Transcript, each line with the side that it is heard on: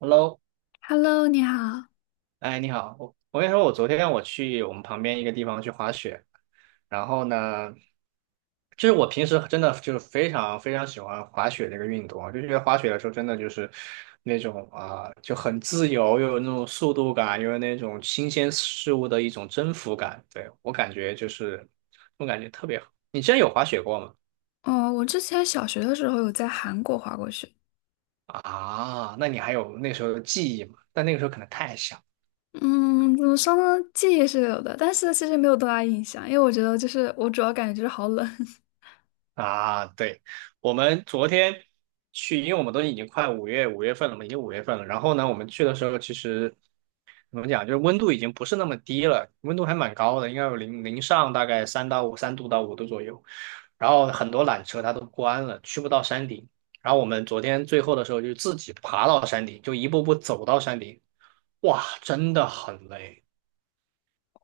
right: Hello，
left: Hello，你好。
right: 哎，你好，我跟你说，我昨天我去我们旁边一个地方去滑雪，然后呢，就是我平时真的就是非常非常喜欢滑雪这个运动啊，就觉得滑雪的时候真的就是那种啊、就很自由，又有那种速度感，又有那种新鲜事物的一种征服感，对，我感觉就是我感觉特别好。你之前有滑雪过吗？
left: 哦，我之前小学的时候有在韩国滑过雪。
right: 啊，那你还有那时候的记忆吗？但那个时候可能太小。
left: 嗯，怎么说呢？记忆是有的，但是其实没有多大印象，因为我觉得就是我主要感觉就是好冷。
right: 啊，对，我们昨天去，因为我们都已经快五月份了嘛，已经五月份了。然后呢，我们去的时候其实怎么讲，就是温度已经不是那么低了，温度还蛮高的，应该有零上大概3度到5度左右。然后很多缆车它都关了，去不到山顶。然后我们昨天最后的时候就自己爬到山顶，就一步步走到山顶，哇，真的很累。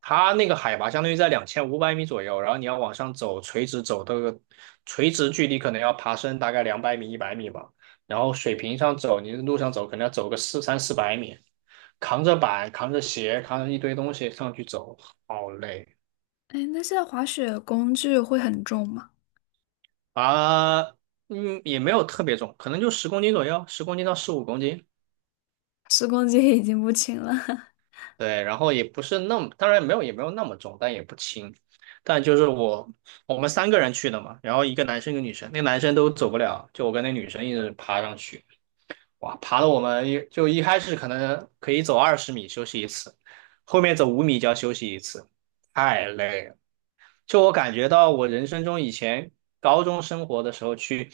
right: 它那个海拔相当于在2500米左右，然后你要往上走，垂直走这个垂直距离可能要爬升大概200米、100米吧。然后水平上走，你路上走可能要走个三四百米，扛着板、扛着鞋、扛着一堆东西上去走，好累
left: 哎，那现在滑雪工具会很重吗？
right: 啊。嗯，也没有特别重，可能就十公斤左右，十公斤到15公斤。
left: 10公斤已经不轻了。
right: 对，然后也不是那么，当然没有也没有那么重，但也不轻。但就是我们3个人去的嘛，然后一个男生一个女生，那个男生都走不了，就我跟那女生一直爬上去，哇，爬的我们一开始可能可以走20米休息一次，后面走5米就要休息一次，太累了。就我感觉到我人生中以前高中生活的时候去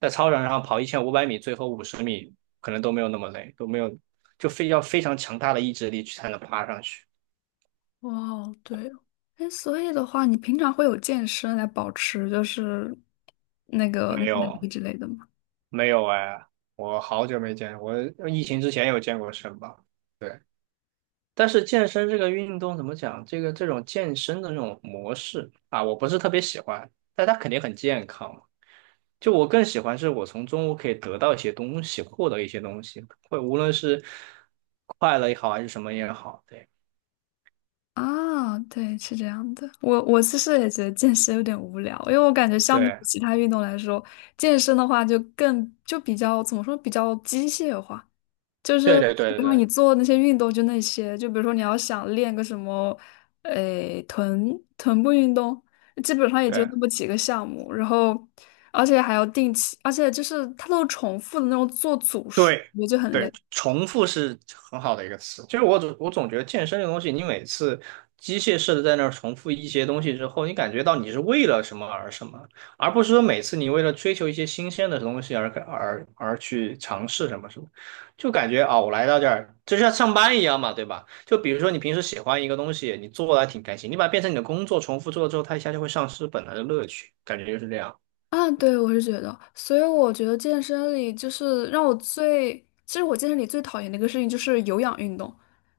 right: 在操场上跑1500米，最后50米可能都没有那么累，都没有就非要非常强大的意志力去才能爬上去。
left: 哇哦，对哦。哎，所以的话，你平常会有健身来保持就是那个
right: 没
left: 耐
right: 有
left: 力之类的吗？
right: 没有哎，我好久没见，我疫情之前有健过身吧？对，但是健身这个运动怎么讲？这个这种健身的这种模式啊，我不是特别喜欢，但它肯定很健康嘛就我更喜欢是我从中我可以得到一些东西，获得一些东西，会无论是快乐也好，还是什么也好，对
left: 啊，对，是这样的。我其实也觉得健身有点无聊，因为我感觉相比起
right: 对
left: 其他运动来说，健身的话就比较怎么说，比较机械化，就
right: 对
left: 是
right: 对对
left: 让
right: 对
left: 你做那些运动就那些，就比如说你要想练个什么，诶，臀部运动，基本上也就
right: 对。
left: 那么几个项目，然后而且还要定期，而且就是它都是重复的那种做组数，
right: 对
left: 我就很累。
right: 对，重复是很好的一个词。其实我总觉得健身这个东西，你每次机械式的在那儿重复一些东西之后，你感觉到你是为了什么而什么，而不是说每次你为了追求一些新鲜的东西而去尝试什么什么，就感觉啊，我来到这儿就像上班一样嘛，对吧？就比如说你平时喜欢一个东西，你做的还挺开心，你把它变成你的工作，重复做了之后，它一下就会丧失本来的乐趣，感觉就是这样
left: 啊，对，我是觉得，所以我觉得健身里就是让我最，其实我健身里最讨厌的一个事情就是有氧运动，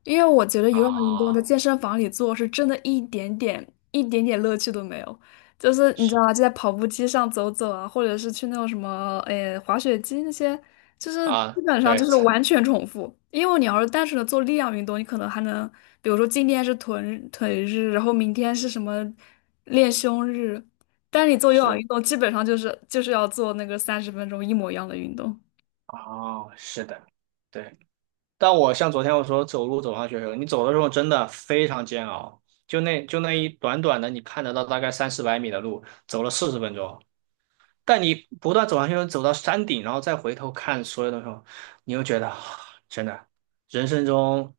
left: 因为我觉得有氧运动在
right: 啊，
left: 健身房里做是真的一点点乐趣都没有，就是你知道
right: 是。
left: 吗？就在跑步机上走走啊，或者是去那种什么，诶、滑雪机那些，就是基
right: 啊。
left: 本上
right: 对，
left: 就是完全重复。因为你要是单纯的做力量运动，你可能还能，比如说今天是臀腿日，然后明天是什么练胸日。但是你做有氧运
right: 是。
left: 动，基本上就是要做那个30分钟一模一样的运动。
right: 哦，是的，对。但我像昨天我说走路走上学的时候你走的时候真的非常煎熬，就那一短短的，你看得到大概三四百米的路，走了四十分钟。但你不断走上去，走到山顶，然后再回头看所有的时候，你又觉得啊真的，人生中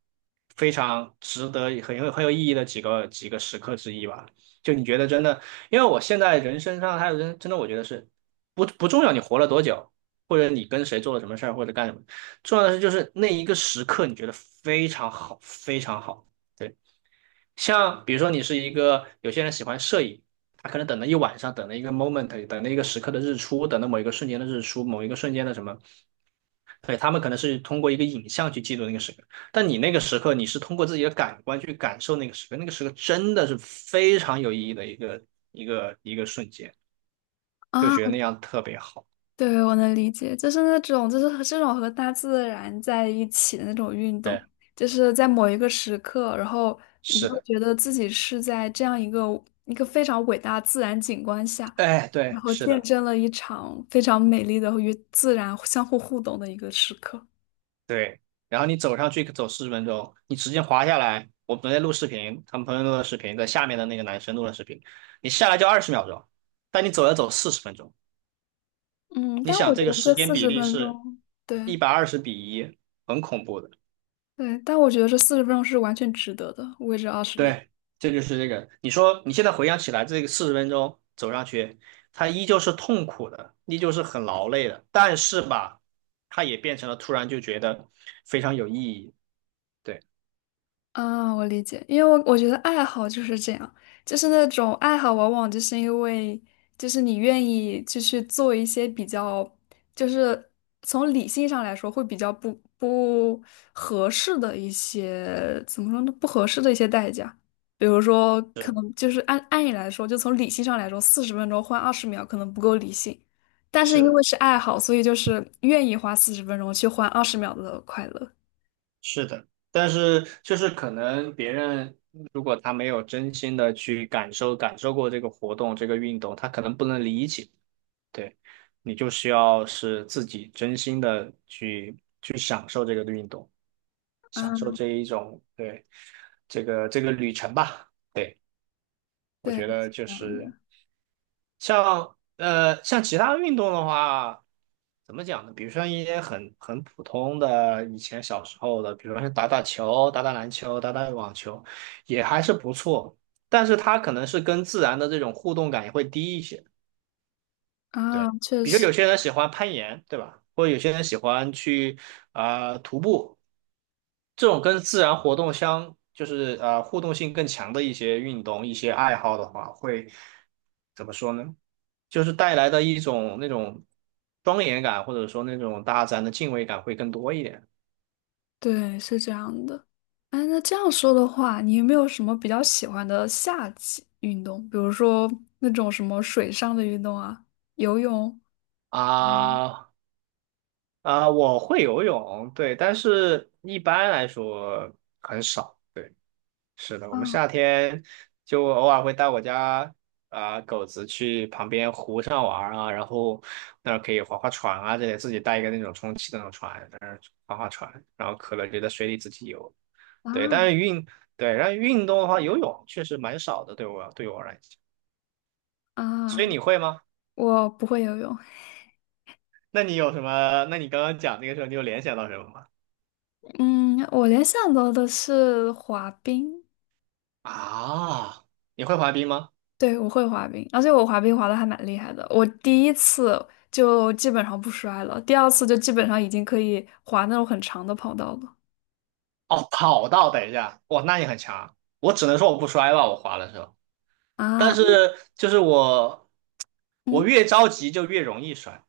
right: 非常值得、很有意义的几个时刻之一吧。就你觉得真的，因为我现在人生上还有人，真的我觉得是不重要，你活了多久，或者你跟谁做了什么事儿，或者干什么，重要的是就是那一个时刻，你觉得非常好，非常好。对。像比如说你是一个，有些人喜欢摄影，他可能等了一晚上，等了一个 moment，等了一个时刻的日出，等了某一个瞬间的日出，某一个瞬间的什么，对，他们可能是通过一个影像去记录那个时刻，但你那个时刻，你是通过自己的感官去感受那个时刻，那个时刻真的是非常有意义的一个瞬间，
left: 啊，
right: 就觉得那样特别好。
left: 对，我能理解，就是那种，就是和这种和大自然在一起的那种运动，
right: 对，
left: 就是在某一个时刻，然后你就
right: 是
left: 会
right: 的，
left: 觉得自己是在这样一个非常伟大的自然景观下，
right: 哎，
left: 然
right: 对，
left: 后
right: 是
left: 见
right: 的。
left: 证了一场非常美丽的与自然互动的一个时刻。
right: 对，然后你走上去走四十分钟，你直接滑下来。我昨天录视频，他们朋友录的视频，在下面的那个男生录的视频，你下来就20秒钟，但你走要走四十分钟。
left: 嗯，
right: 你
left: 但
right: 想
left: 我觉
right: 这个
left: 得这
right: 时间
left: 四
right: 比
left: 十
right: 例
left: 分
right: 是
left: 钟，对
right: 120比1，很恐怖的。
left: 对，但我觉得这四十分钟是完全值得的，为这二十秒。
right: 对，这就是这个。你说你现在回想起来，这个四十分钟走上去，它依旧是痛苦的，依旧是很劳累的，但是吧，它也变成了突然就觉得非常有意义。对，
left: 啊，我理解，因为我觉得爱好就是这样，就是那种爱好，往往就是因为就是你愿意就去做一些比较，就是从理性上来说会比较不合适的一些，怎么说呢？不合适的一些代价，比如说可
right: 是
left: 能就是按理来说，就从理性上来说，四十分钟换二十秒可能不够理性，但是
right: 是
left: 因
right: 的。
left: 为是爱好，所以就是愿意花四十分钟去换二十秒的快乐。
right: 是的，但是就是可能别人如果他没有真心的去感受感受过这个活动、这个运动，他可能不能理解。对，你就需要是自己真心的去享受这个运动，
left: 啊，
right: 享受这一种，对，这个旅程吧。对，我
left: 对，
right: 觉得
left: 是
right: 就
left: 这样
right: 是。
left: 的。
right: 像其他运动的话，怎么讲呢？比如说一些很普通的以前小时候的，比如说是打打球、打打篮球、打打网球，也还是不错。但是它可能是跟自然的这种互动感也会低一些。
left: 啊，
right: 对，
left: 确
right: 比如
left: 实，
right: 有些人喜欢攀岩，对吧？或者有些人喜欢去徒步。这种跟自然活动相，就是互动性更强的一些运动、一些爱好的话，会怎么说呢？就是带来的一种那种庄严感，或者说那种大自然的敬畏感会更多一点
left: 对，是这样的。哎，那这样说的话，你有没有什么比较喜欢的夏季运动？比如说那种什么水上的运动啊，游泳。
right: 啊啊！我会游泳，对，但是一般来说很少。对。是的，我们
left: 啊
right: 夏天就偶尔会带我家狗子去旁边湖上玩儿啊，然后那儿可以划划船啊，这些自己带一个那种充气的那种船，在那儿划划船，然后渴了就在水里自己游。
left: 啊
right: 对，但是对，然后运动的话，游泳确实蛮少的，对我来讲。所
left: 啊！
right: 以你会吗？
left: 我不会游泳，
right: 那你有什么？那你刚刚讲那个时候，你有联想到什么吗？
left: 嗯，我联想到的是滑冰，
right: 啊，你会滑冰吗？
left: 对，我会滑冰，而且我滑冰滑的还蛮厉害的。我第一次就基本上不摔了，第二次就基本上已经可以滑那种很长的跑道了。
right: 哦，跑道，等一下，哇，那你很强。我只能说我不摔吧，我滑的时候。但
left: 啊，
right: 是就是我，我
left: 嗯。
right: 越着急就越容易摔。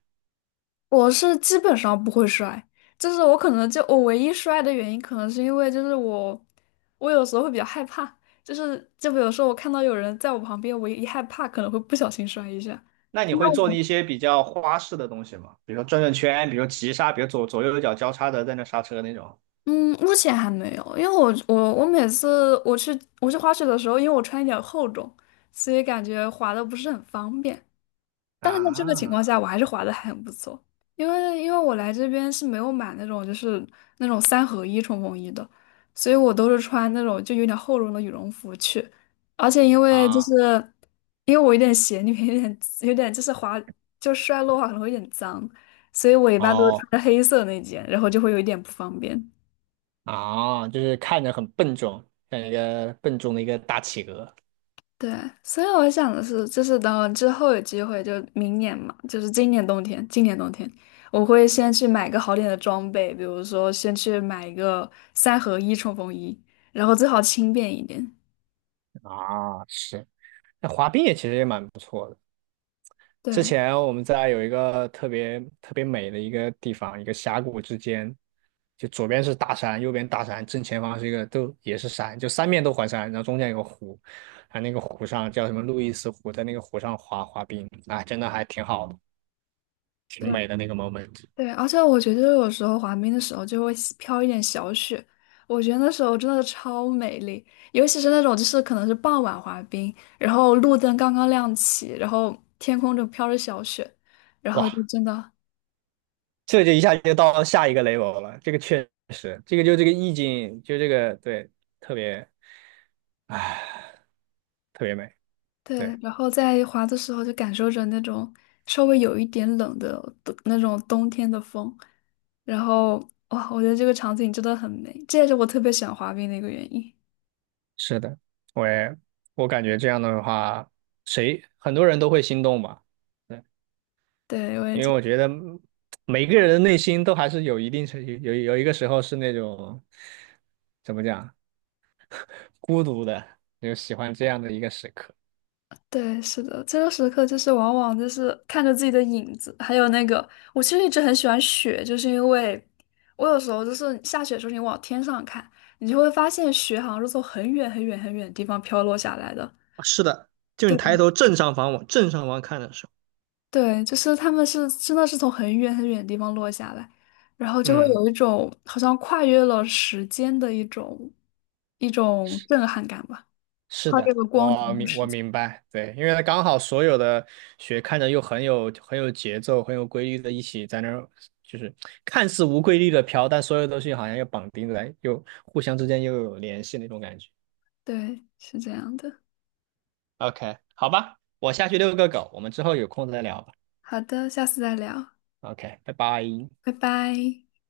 left: 我是基本上不会摔，就是我可能就我唯一摔的原因，可能是因为就是我有时候会比较害怕，就比如说我看到有人在我旁边，我一害怕可能会不小心摔一下。
right: 那你
left: 那
right: 会做
left: 我
right: 一些比较花式的东西吗？比如说转转圈，比如急刹，比如左右脚交叉的在那刹车那种。
left: 嗯，目前还没有，因为我每次我去滑雪的时候，因为我穿一点厚重，所以感觉滑的不是很方便。但是在这个情况
right: 啊
left: 下，我还是划得很不错，因为我来这边是没有买那种三合一冲锋衣的，所以我都是穿那种就有点厚绒的羽绒服去，而且因为就是
right: 啊
left: 因为我有点鞋里面有点就是滑就摔落的话可能会有点脏，所以我一般都是
right: 哦
left: 穿着黑色那件，然后就会有一点不方便。
right: 啊，就是看着很笨重，像一个笨重的一个大企鹅
left: 对，所以我想的是，就是等我之后有机会，就明年嘛，就是今年冬天我会先去买个好点的装备，比如说先去买一个三合一冲锋衣，然后最好轻便一点。
right: 啊，是。那滑冰也其实也蛮不错的。之
left: 对
right: 前我们在有一个特别特别美的一个地方，一个峡谷之间，就左边是大山，右边大山，正前方是一个都也是山，就三面都环山，然后中间有个湖，啊，那个湖上叫什么路易斯湖，在那个湖上滑滑冰，啊，真的还挺好的，挺
left: 对
right: 美的那个 moment。
left: 对，而且我觉得有时候滑冰的时候就会喜飘一点小雪，我觉得那时候真的超美丽，尤其是那种就是可能是傍晚滑冰，然后路灯刚刚亮起，然后天空就飘着小雪，然后就
right: 哇，
left: 真的
right: 这就一下就到下一个 level 了，这个确实，这个就这个意境，就这个对，特别，唉，特别美，对，
left: 对，然后在滑的时候就感受着那种稍微有一点冷的那种冬天的风，然后哇，我觉得这个场景真的很美，这也是我特别喜欢滑冰的一个原因。
right: 是的，我也我感觉这样的话，谁很多人都会心动吧？对，
left: 对，我也
right: 因为
left: 觉得，
right: 我觉得嗯每个人的内心都还是有一定程有有有一个时候是那种怎么讲孤独的，就喜欢这样的一个时刻。
left: 对，是的，这个时刻就是往往就是看着自己的影子，还有那个，我其实一直很喜欢雪，就是因为我有时候就是下雪的时候，你往天上看，你就会发现雪好像是从很远很远很远的地方飘落下来的。
right: 是的，就你
left: 对。
right: 抬头正上方往正上方看的时候，
left: 对，就是他们是真的是从很远很远的地方落下来，然后就会
right: 嗯。
left: 有一种好像跨越了时间的一种震撼感吧，
right: 是
left: 跨
right: 的，
left: 越了光年的
right: 我
left: 时间。
right: 明白，对，因为它刚好所有的雪看着又很有节奏、很有规律的，一起在那儿，就是看似无规律的飘，但所有东西好像又绑定在，又互相之间又有联系那种感觉。
left: 对，是这样的。
right: OK，好吧，我下去遛个狗，我们之后有空再聊吧。
left: 好的，下次再聊，
right: OK，拜拜。
left: 拜拜。